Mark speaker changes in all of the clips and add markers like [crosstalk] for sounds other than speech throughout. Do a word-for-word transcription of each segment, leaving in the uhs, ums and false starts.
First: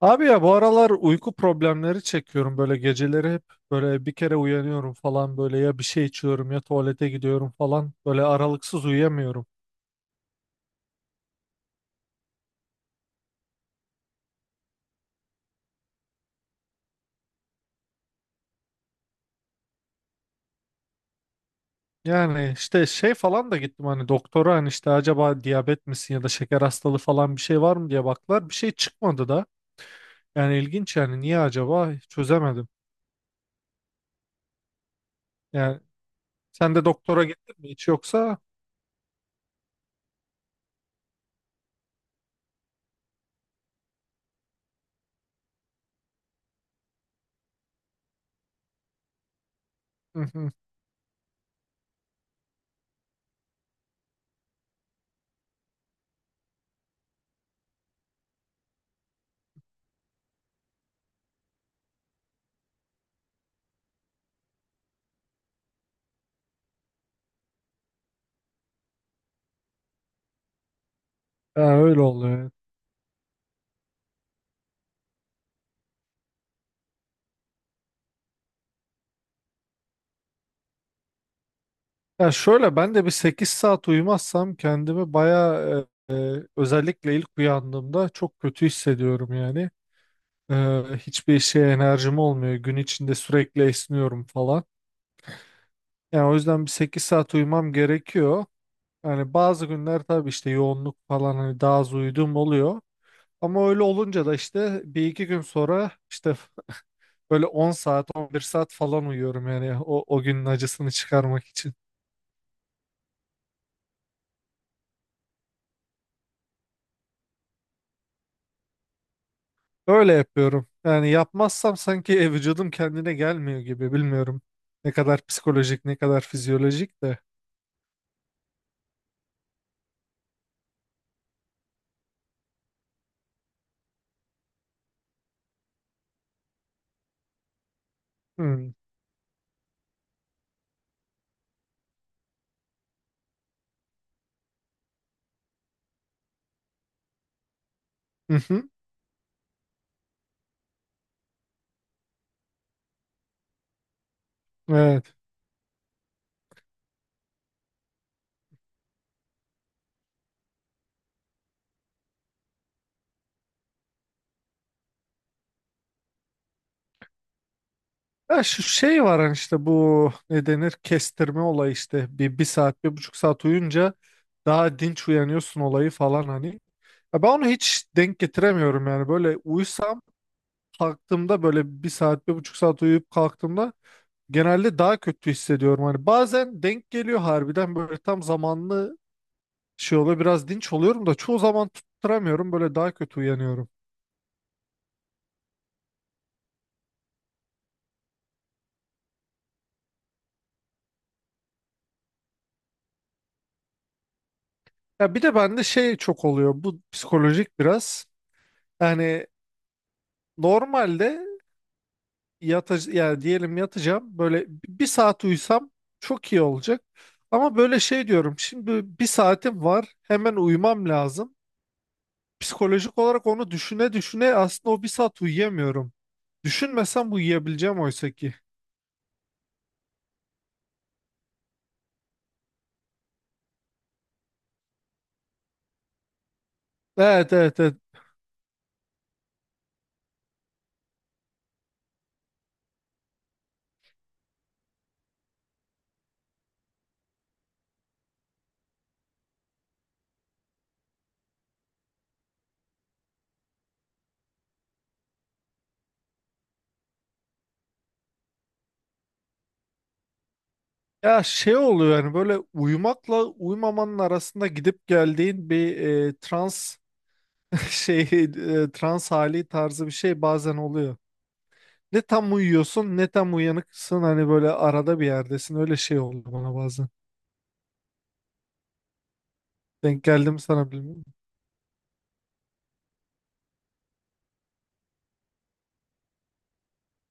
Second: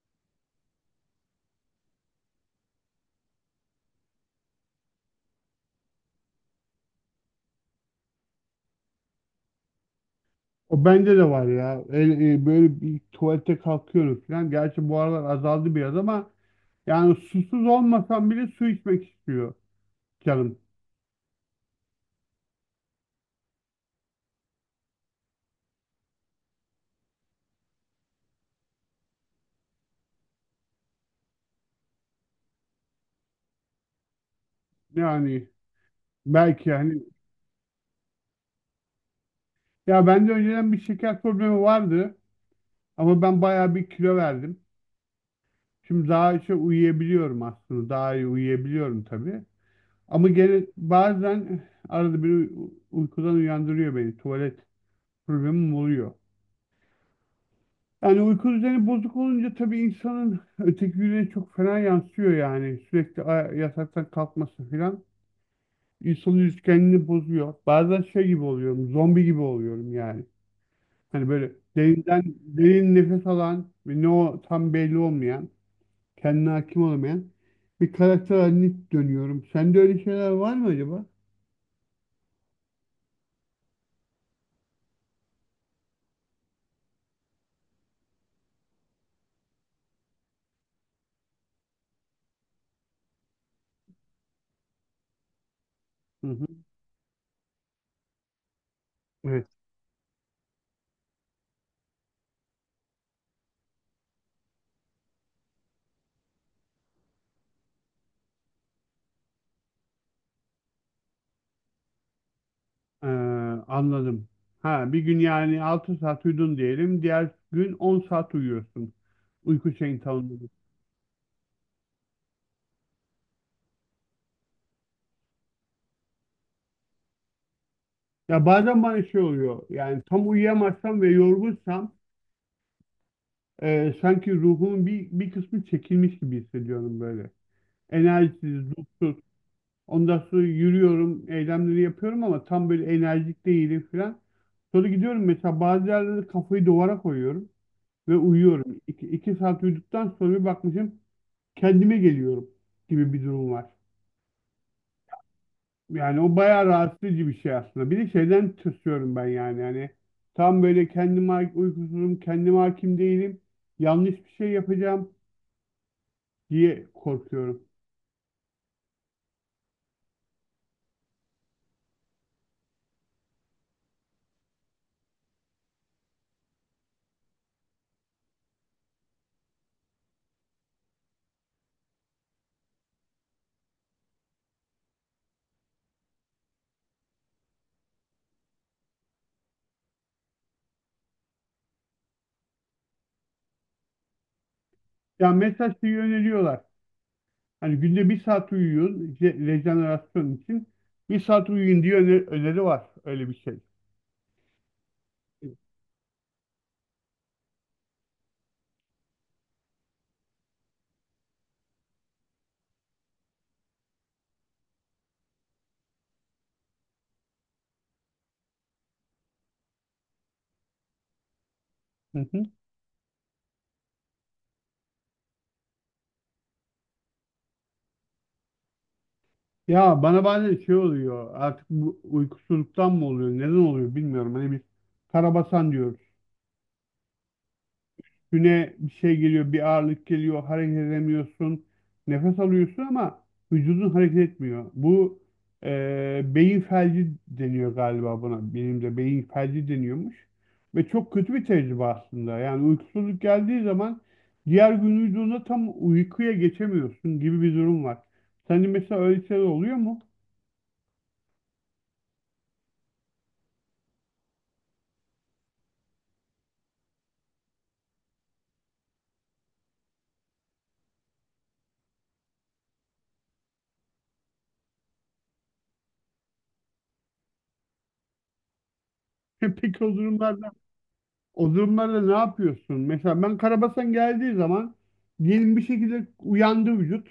Speaker 1: Abi ya bu aralar uyku problemleri çekiyorum böyle geceleri hep böyle bir kere uyanıyorum falan böyle ya bir şey içiyorum ya tuvalete gidiyorum falan böyle aralıksız uyuyamıyorum.
Speaker 2: O bende de var ya. El- e, böyle bir tuvalete kalkıyorum falan. Gerçi bu aralar azaldı biraz ama yani susuz olmasam bile su içmek istiyor canım.
Speaker 1: Yani işte şey falan da gittim hani doktora hani işte acaba diyabet misin ya da şeker hastalığı falan bir şey var mı diye baktılar bir şey çıkmadı da yani ilginç yani niye acaba çözemedim.
Speaker 2: Yani
Speaker 1: Yani
Speaker 2: belki
Speaker 1: sen de
Speaker 2: yani.
Speaker 1: doktora gittin mi hiç yoksa?
Speaker 2: Ya bende önceden bir şeker problemi vardı ama ben bayağı bir kilo verdim. Şimdi daha şey uyuyabiliyorum aslında. Daha iyi uyuyabiliyorum tabii.
Speaker 1: Hı
Speaker 2: Ama
Speaker 1: hı.
Speaker 2: gene bazen arada bir uy- uykudan uyandırıyor beni. Tuvalet problemim oluyor. Yani uyku düzeni bozuk olunca tabii insanın öteki güne çok fena yansıyor yani. Sürekli a- yataktan kalkması falan. İnsanın üretkenliğini bozuyor. Bazen şey gibi oluyorum, zombi gibi oluyorum yani. Hani böyle
Speaker 1: Ha, öyle
Speaker 2: derinden,
Speaker 1: oluyor.
Speaker 2: derin nefes alan ve ne o tam belli olmayan, kendine hakim olamayan bir karakter haline dönüyorum. Sende öyle şeyler var mı acaba?
Speaker 1: Ya şöyle ben de bir sekiz saat uyumazsam kendimi bayağı e, e, özellikle ilk uyandığımda çok kötü hissediyorum yani. E, Hiçbir işe enerjim olmuyor. Gün içinde sürekli esniyorum falan. Yani
Speaker 2: Hı
Speaker 1: o
Speaker 2: hı.
Speaker 1: yüzden bir sekiz saat uyumam gerekiyor. Yani
Speaker 2: Evet.
Speaker 1: bazı günler tabii işte yoğunluk falan hani daha az uyuduğum oluyor. Ama öyle olunca da işte bir iki gün sonra işte böyle on saat on bir saat falan uyuyorum yani o, o günün acısını çıkarmak için.
Speaker 2: Ee, anladım. Ha, bir gün yani altı saat uyudun diyelim. Diğer gün on saat uyuyorsun. Uyku şeyin
Speaker 1: Öyle
Speaker 2: tanımladı.
Speaker 1: yapıyorum. Yani yapmazsam sanki e, vücudum kendine gelmiyor gibi bilmiyorum. Ne kadar psikolojik ne kadar fizyolojik de.
Speaker 2: Ya bazen bana şey oluyor. Yani tam uyuyamazsam ve yorgunsam e, sanki ruhumun bir, bir kısmı çekilmiş gibi hissediyorum böyle. Enerjisiz,
Speaker 1: Hmm.
Speaker 2: ruhsuz. Ondan sonra yürüyorum, eylemleri yapıyorum ama tam böyle enerjik değilim falan. Sonra gidiyorum mesela bazı yerlerde kafayı duvara koyuyorum ve
Speaker 1: Hı hı.
Speaker 2: uyuyorum. İki, iki saat uyuduktan sonra bir bakmışım kendime geliyorum gibi bir durum var.
Speaker 1: Evet.
Speaker 2: Yani o bayağı rahatsız edici bir şey aslında. Bir de şeyden tırsıyorum ben yani. Yani tam böyle kendime ha- uykusuzum, kendime hakim değilim. Yanlış bir şey yapacağım diye korkuyorum.
Speaker 1: Ya şu şey var hani işte bu ne denir kestirme olayı işte bir, bir saat bir buçuk saat uyunca daha dinç uyanıyorsun olayı falan hani. Ya ben onu hiç denk getiremiyorum yani böyle uyusam kalktığımda böyle bir saat bir buçuk saat uyuyup kalktığımda genelde daha kötü hissediyorum. Hani bazen denk geliyor harbiden böyle tam zamanlı şey oluyor biraz dinç oluyorum da çoğu zaman tutturamıyorum böyle daha kötü uyanıyorum.
Speaker 2: Ya mesela şeyi öneriyorlar. Hani günde bir saat uyuyun je- rejenerasyon için. Bir saat uyuyun diye öne- öneri var. Öyle bir şey.
Speaker 1: Ya bir de bende şey çok oluyor bu psikolojik biraz yani normalde yatacağım yani diyelim yatacağım böyle bir saat uyusam çok iyi olacak. Ama böyle şey diyorum şimdi bir saatim var hemen uyumam lazım.
Speaker 2: Hı hı.
Speaker 1: Psikolojik olarak onu düşüne düşüne aslında o bir saat uyuyamıyorum. Düşünmesem uyuyabileceğim oysa ki.
Speaker 2: Ya bana bazen şey oluyor artık bu uykusuzluktan mı oluyor neden oluyor bilmiyorum. Hani biz karabasan diyoruz.
Speaker 1: Evet, evet, evet.
Speaker 2: Güne bir şey geliyor bir ağırlık geliyor hareket edemiyorsun. Nefes alıyorsun ama vücudun hareket etmiyor. Bu e, beyin felci deniyor galiba buna. Benim de beyin felci deniyormuş. Ve çok kötü bir tecrübe aslında. Yani uykusuzluk geldiği zaman diğer gün vücudunda tam uykuya geçemiyorsun gibi bir durum var. Senin mesela öyle şeyler oluyor mu?
Speaker 1: Ya şey oluyor yani böyle uyumakla uyumamanın arasında gidip geldiğin bir e, trans [laughs] şey e, trans hali tarzı bir şey bazen oluyor. Ne tam uyuyorsun ne tam uyanıksın hani böyle arada bir yerdesin öyle şey oldu bana bazen.
Speaker 2: [laughs] Peki o
Speaker 1: Denk geldim
Speaker 2: durumlarda
Speaker 1: sana bilmiyorum.
Speaker 2: O durumlarda ne yapıyorsun? Mesela ben karabasan geldiği zaman diyelim bir şekilde uyandı vücut.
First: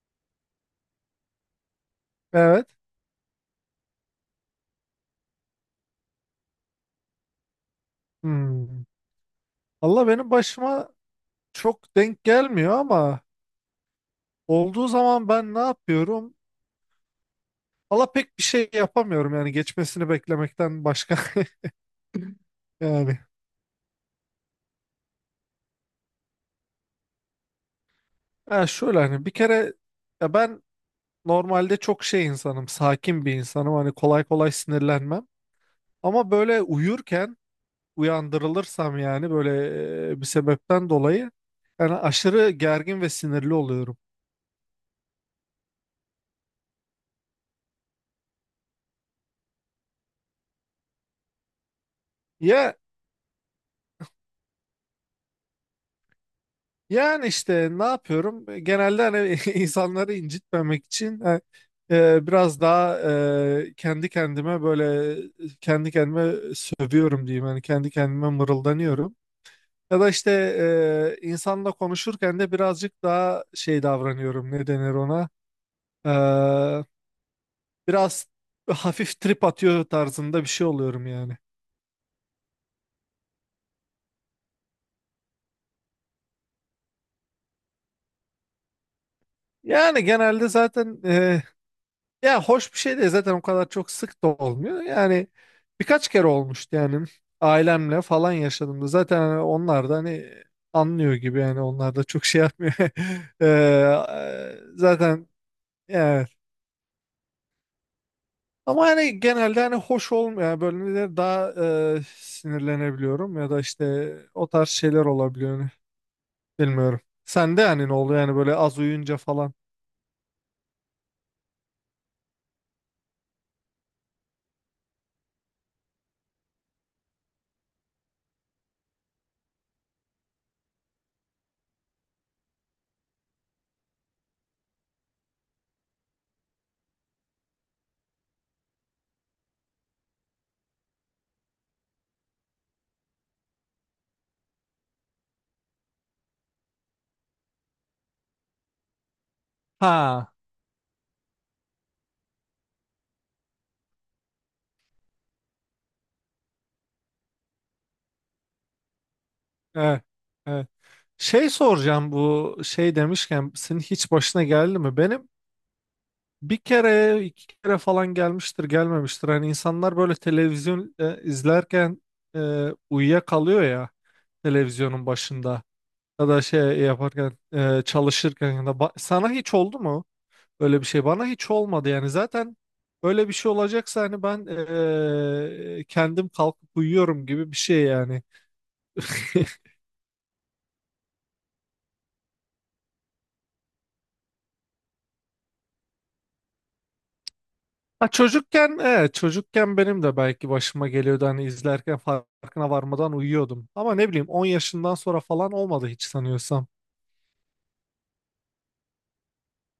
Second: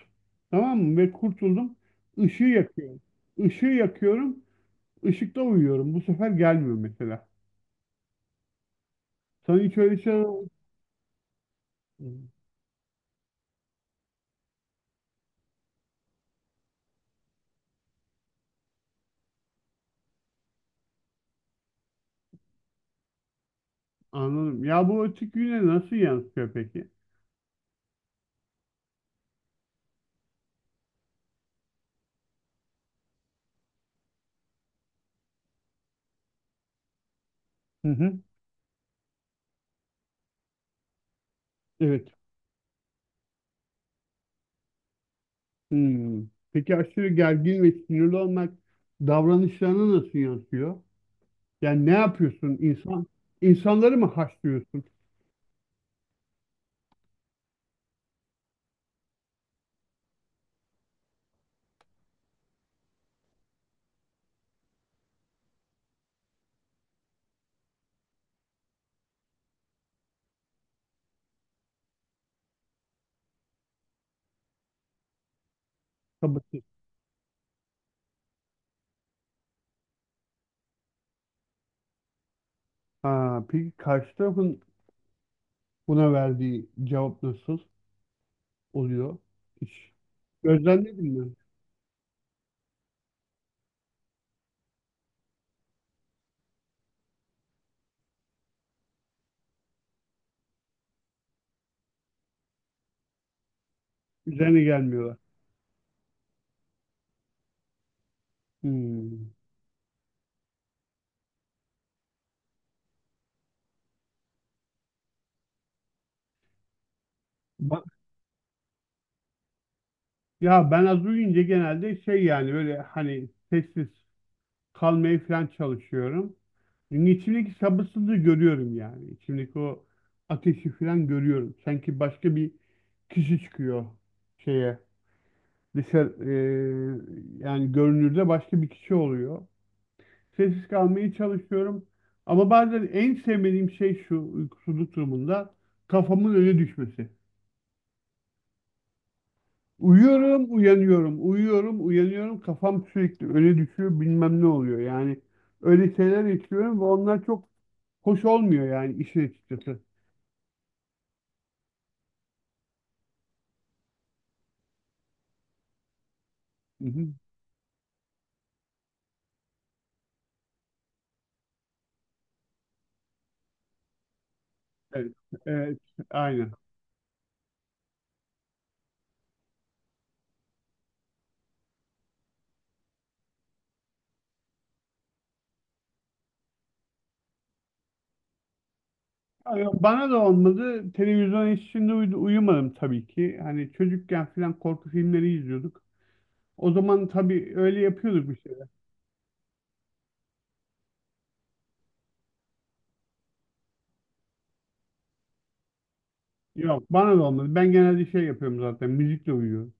Speaker 2: Tamam mı? Ve kurtuldum. Işığı
Speaker 1: Evet.
Speaker 2: yakıyorum. Işığı yakıyorum. Işıkta uyuyorum. Bu sefer gelmiyor mesela.
Speaker 1: Hmm.
Speaker 2: Sana hiç öyle
Speaker 1: Allah
Speaker 2: şeyler
Speaker 1: benim
Speaker 2: oldu
Speaker 1: başıma çok denk
Speaker 2: mu?
Speaker 1: gelmiyor ama olduğu zaman ben ne yapıyorum? Allah pek bir şey yapamıyorum yani geçmesini beklemekten başka [laughs] yani.
Speaker 2: Anladım. Ya bu açık güne nasıl yansıyor peki?
Speaker 1: Ha şöyle hani bir kere ya ben normalde çok şey insanım, sakin bir insanım. Hani kolay kolay sinirlenmem. Ama böyle uyurken
Speaker 2: Hı hı.
Speaker 1: uyandırılırsam yani böyle e, bir sebepten dolayı yani
Speaker 2: Evet.
Speaker 1: aşırı gergin ve sinirli oluyorum.
Speaker 2: Hmm. Peki aşırı gergin ve sinirli olmak davranışlarına nasıl yansıyor? Yani ne yapıyorsun?
Speaker 1: Ya
Speaker 2: İnsan, insanları mı haşlıyorsun?
Speaker 1: yani işte ne yapıyorum? Genelde hani [laughs] insanları incitmemek için e, e, biraz daha e, kendi kendime böyle kendi kendime sövüyorum diyeyim. Hani kendi kendime mırıldanıyorum. Ya da işte e, insanla konuşurken de birazcık daha şey davranıyorum. Ne denir ona?
Speaker 2: Sabırsız.
Speaker 1: E, Biraz [laughs] hafif trip atıyor tarzında bir şey oluyorum yani.
Speaker 2: Ha, peki karşı tarafın buna verdiği cevap nasıl oluyor? Hiç
Speaker 1: Yani genelde zaten
Speaker 2: gözlemledin mi?
Speaker 1: e, ya hoş bir şey de zaten o kadar çok sık da olmuyor. Yani birkaç kere olmuştu yani ailemle falan yaşadığımda. Zaten hani onlar da hani anlıyor gibi yani onlar da çok şey yapmıyor. [laughs] E,
Speaker 2: Üzerine
Speaker 1: e,
Speaker 2: gelmiyorlar.
Speaker 1: zaten yani. Ama hani
Speaker 2: Hmm.
Speaker 1: genelde hani hoş olmayan bölümde daha e, sinirlenebiliyorum ya da işte o tarz şeyler olabiliyor hani. Bilmiyorum. Sende
Speaker 2: Ba-
Speaker 1: yani ne oluyor yani böyle az uyuyunca falan.
Speaker 2: Ya ben az uyuyunca genelde şey yani böyle hani sessiz kalmaya falan çalışıyorum. Çünkü içimdeki sabırsızlığı görüyorum yani. İçimdeki o ateşi falan görüyorum. Sanki başka bir kişi çıkıyor şeye. Dışarı, eee, yani görünürde başka bir kişi oluyor. Sessiz kalmaya çalışıyorum. Ama bazen en sevmediğim şey şu uykusuzluk durumunda kafamın öne düşmesi.
Speaker 1: Ha,
Speaker 2: Uyuyorum, uyanıyorum, uyuyorum, uyanıyorum. Kafam sürekli öne düşüyor, bilmem ne oluyor. Yani öyle şeyler yaşıyorum ve onlar çok hoş olmuyor yani işin açıkçası.
Speaker 1: evet, evet. Şey soracağım bu şey demişken senin hiç başına geldi mi? Benim bir
Speaker 2: Hı hı.
Speaker 1: kere iki kere falan gelmiştir gelmemiştir. Hani insanlar böyle televizyon e, izlerken e, uyuyakalıyor ya televizyonun
Speaker 2: Evet,
Speaker 1: başında
Speaker 2: evet,
Speaker 1: ya da
Speaker 2: aynen.
Speaker 1: şey yaparken e, çalışırken ya da ba- sana hiç oldu mu? Öyle bir şey bana hiç olmadı yani zaten öyle bir şey olacaksa hani ben eee, kendim kalkıp uyuyorum gibi bir şey yani. [laughs]
Speaker 2: Abi bana da olmadı. Televizyon içinde uyu- uyumadım tabii ki. Hani çocukken falan korku filmleri izliyorduk. O zaman tabii öyle
Speaker 1: Ha,
Speaker 2: yapıyorduk.
Speaker 1: çocukken evet çocukken benim de belki başıma geliyordu hani izlerken farkına varmadan uyuyordum. Ama ne bileyim on yaşından sonra falan olmadı hiç sanıyorsam.
Speaker 2: Yok bana da olmadı. Ben genelde şey yapıyorum zaten. Müzikle uyuyorum.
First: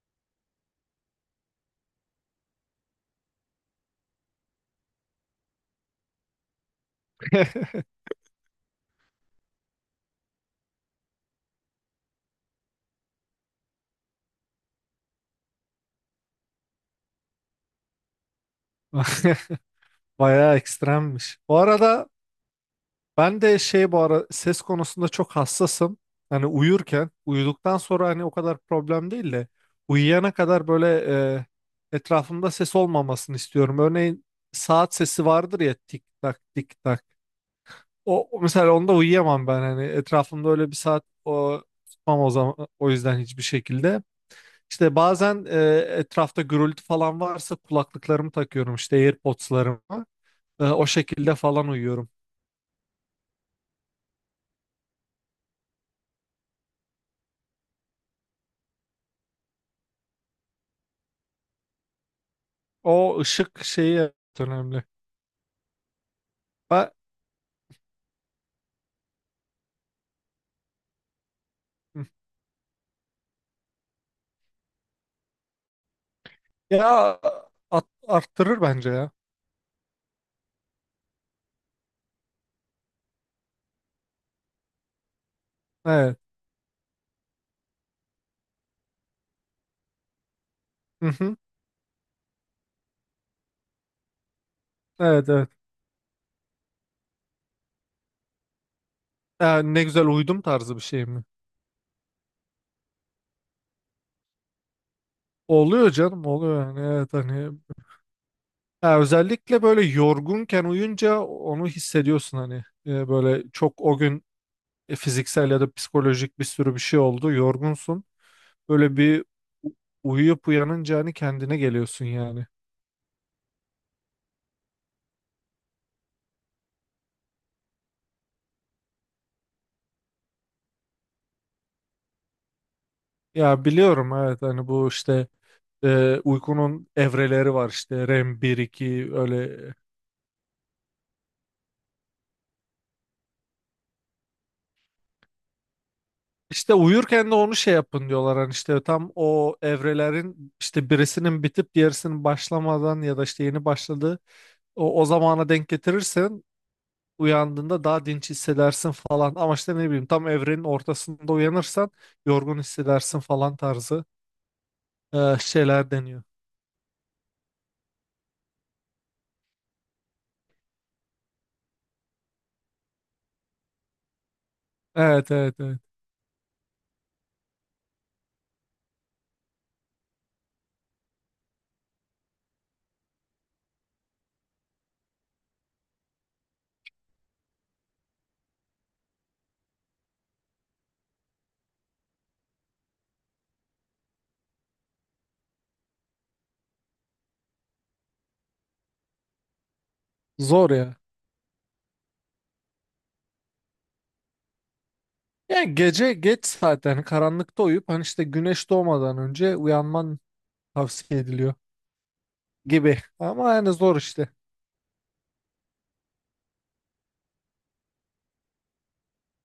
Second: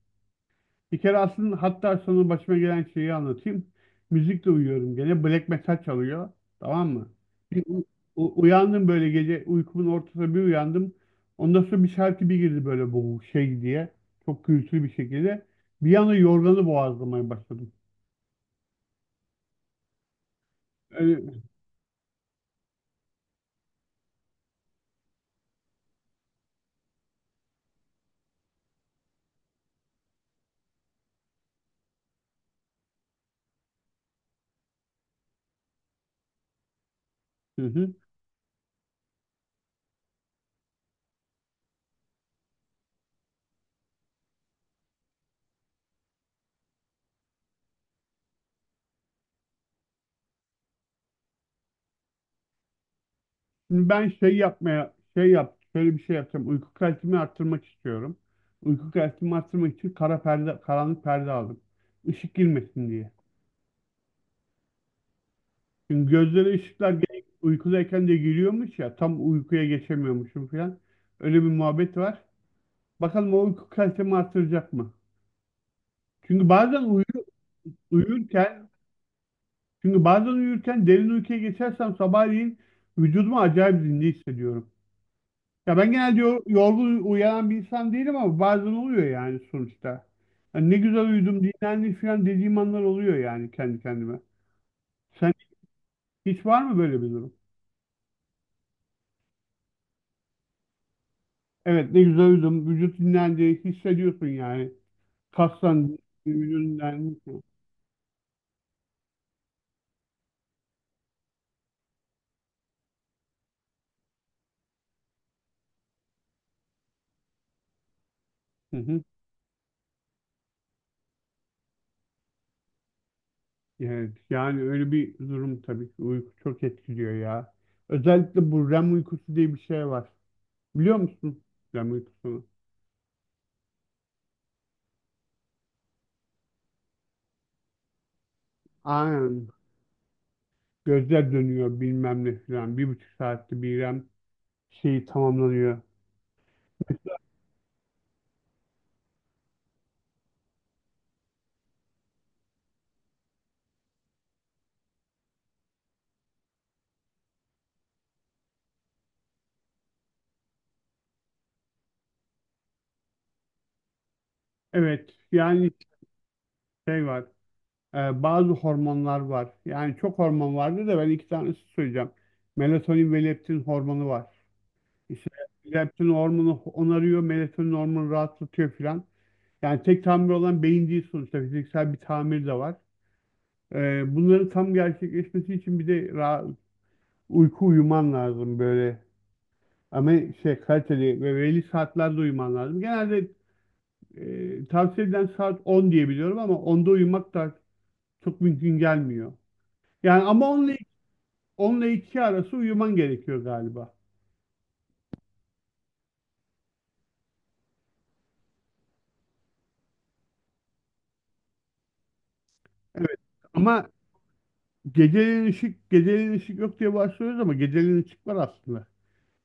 Speaker 2: Bir kere aslında hatta sonra başıma gelen şeyi anlatayım. Müzikle uyuyorum gene. Black metal çalıyor. Tamam mı? Bir
Speaker 1: [laughs]
Speaker 2: u- u- uyandım böyle gece uykumun ortasında bir uyandım. Ondan sonra bir şarkı bir girdi böyle bu şey diye. Çok gürültülü bir şekilde. Bir anda yorganı boğazlamaya başladım.
Speaker 1: Bayağı
Speaker 2: Öyle...
Speaker 1: ekstremmiş. Bu arada ben de şey bu ara ses konusunda çok hassasım. Hani uyurken, uyuduktan sonra hani o kadar problem değil de uyuyana kadar böyle e, etrafımda ses olmamasını istiyorum. Örneğin saat sesi vardır ya tik tak tik tak.
Speaker 2: Hı hı.
Speaker 1: O o mesela onda uyuyamam ben hani etrafımda öyle bir saat o tutmam o zaman o yüzden hiçbir şekilde. İşte bazen e, etrafta gürültü falan varsa kulaklıklarımı takıyorum işte AirPods'larımı. E, o şekilde falan uyuyorum.
Speaker 2: Şimdi ben şey yapmaya şey yap şöyle bir şey yapacağım. Uyku kalitemi arttırmak istiyorum. Uyku kalitemi arttırmak için kara perde, karanlık perde aldım. Işık girmesin diye.
Speaker 1: O ışık şeyi evet önemli.
Speaker 2: Çünkü gözlere ışıklar
Speaker 1: Ba-
Speaker 2: gene uykudayken de giriyormuş ya tam uykuya geçemiyormuşum falan. Öyle bir muhabbet var. Bakalım o uyku kalitemi arttıracak mı? Çünkü bazen
Speaker 1: ya
Speaker 2: uyu-
Speaker 1: at- Arttırır
Speaker 2: uyurken
Speaker 1: bence ya.
Speaker 2: çünkü bazen uyurken derin uykuya geçersem sabahleyin vücudumu acayip zinde hissediyorum. Ya ben
Speaker 1: Evet.
Speaker 2: genelde yo- yorgun uyanan bir insan değilim ama bazen oluyor yani sonuçta. Hani ne güzel
Speaker 1: Hı hı.
Speaker 2: uyudum, dinlendim falan dediğim anlar oluyor yani kendi kendime.
Speaker 1: Evet,
Speaker 2: Sen
Speaker 1: evet.
Speaker 2: hiç var mı böyle bir durum?
Speaker 1: Ya ne güzel uyudum tarzı bir şey mi?
Speaker 2: Evet ne güzel uyudum, vücut dinlendi, hissediyorsun yani.
Speaker 1: Oluyor
Speaker 2: Kastan
Speaker 1: canım oluyor
Speaker 2: vücudun.
Speaker 1: yani evet hani ya özellikle böyle yorgunken uyunca onu hissediyorsun hani. E, böyle çok o gün e, fiziksel ya da psikolojik bir sürü bir şey oldu yorgunsun
Speaker 2: Hı
Speaker 1: böyle
Speaker 2: hı.
Speaker 1: bir u- uyuyup uyanınca hani kendine geliyorsun yani.
Speaker 2: Evet yani öyle bir durum tabii ki uyku çok etkiliyor ya. Özellikle bu REM uykusu diye bir şey var. Biliyor musun REM uykusunu?
Speaker 1: Ya biliyorum evet hani bu işte e, uykunun evreleri var işte REM bir iki
Speaker 2: Aynen.
Speaker 1: öyle.
Speaker 2: Gözler dönüyor bilmem ne falan. Bir buçuk saatte bir şeyi tamamlanıyor.
Speaker 1: İşte uyurken de onu şey yapın diyorlar hani işte tam o evrelerin işte birisinin bitip diğerisinin başlamadan ya da işte yeni başladığı o, o zamana denk getirirsen uyandığında daha dinç hissedersin falan ama işte ne bileyim tam evrenin ortasında uyanırsan yorgun hissedersin falan tarzı
Speaker 2: Evet,
Speaker 1: e,
Speaker 2: yani
Speaker 1: şeyler deniyor.
Speaker 2: şey var. E, bazı hormonlar var. Yani çok hormon vardı da ben iki tanesi söyleyeceğim. Melatonin ve leptin hormonu var. İşte
Speaker 1: Evet, evet, evet,
Speaker 2: leptin hormonu onarıyor, melatonin hormonu rahatlatıyor filan. Yani tek tamir olan beyin değil sonuçta. Fiziksel bir tamir de var. E, bunların tam gerçekleşmesi için bir de ra- uyku uyuman lazım böyle. Ama şey kaliteli ve belli saatlerde uyuman lazım. Genelde E, tavsiye edilen saat on diye biliyorum ama onda uyumak da çok mümkün gelmiyor. Yani ama on
Speaker 1: zor
Speaker 2: ile,
Speaker 1: ya.
Speaker 2: on iki arası uyuman gerekiyor galiba.
Speaker 1: Yani gece geç saatte hani karanlıkta uyup hani işte güneş doğmadan önce uyanman tavsiye ediliyor gibi
Speaker 2: Evet.
Speaker 1: ama yani
Speaker 2: Ama
Speaker 1: zor işte.
Speaker 2: geceleyin ışık, geceleyin ışık yok diye başlıyoruz ama geceleyin ışık var aslında.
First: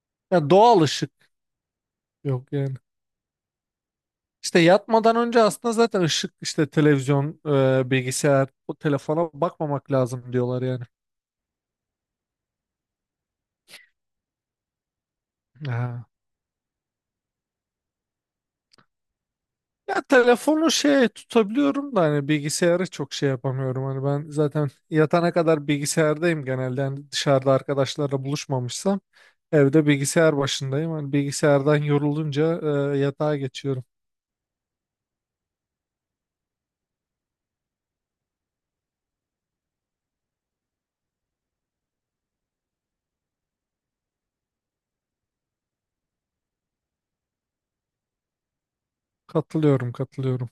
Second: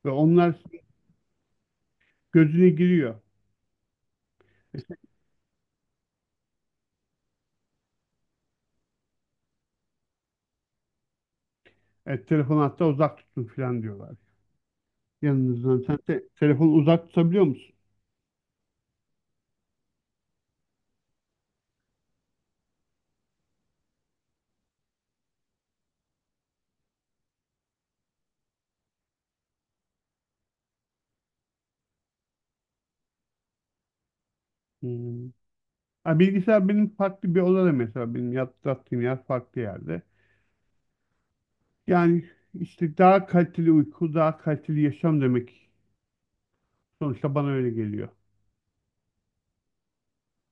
Speaker 2: Ve
Speaker 1: Ya
Speaker 2: onlar
Speaker 1: doğal ışık yok
Speaker 2: gözüne
Speaker 1: yani.
Speaker 2: giriyor.
Speaker 1: İşte yatmadan önce aslında zaten ışık işte televizyon, e, bilgisayar, o telefona bakmamak lazım diyorlar yani.
Speaker 2: Evet, telefonu hatta uzak tutun falan diyorlar. Yanınızdan. Sen
Speaker 1: Aha.
Speaker 2: te telefonu uzak tutabiliyor musun?
Speaker 1: Ya telefonu şey tutabiliyorum da hani bilgisayarı çok şey yapamıyorum. Hani ben zaten yatana kadar bilgisayardayım genelde. Hani dışarıda arkadaşlarla buluşmamışsam evde bilgisayar başındayım. Hani bilgisayardan yorulunca e, yatağa geçiyorum.
Speaker 2: Hmm. Ha, bilgisayar benim farklı bir odada mesela. Benim yat- yattığım yer farklı yerde. Yani işte daha kaliteli uyku, daha kaliteli yaşam demek. Sonuçta bana öyle geliyor.
Speaker 1: Katılıyorum, katılıyorum.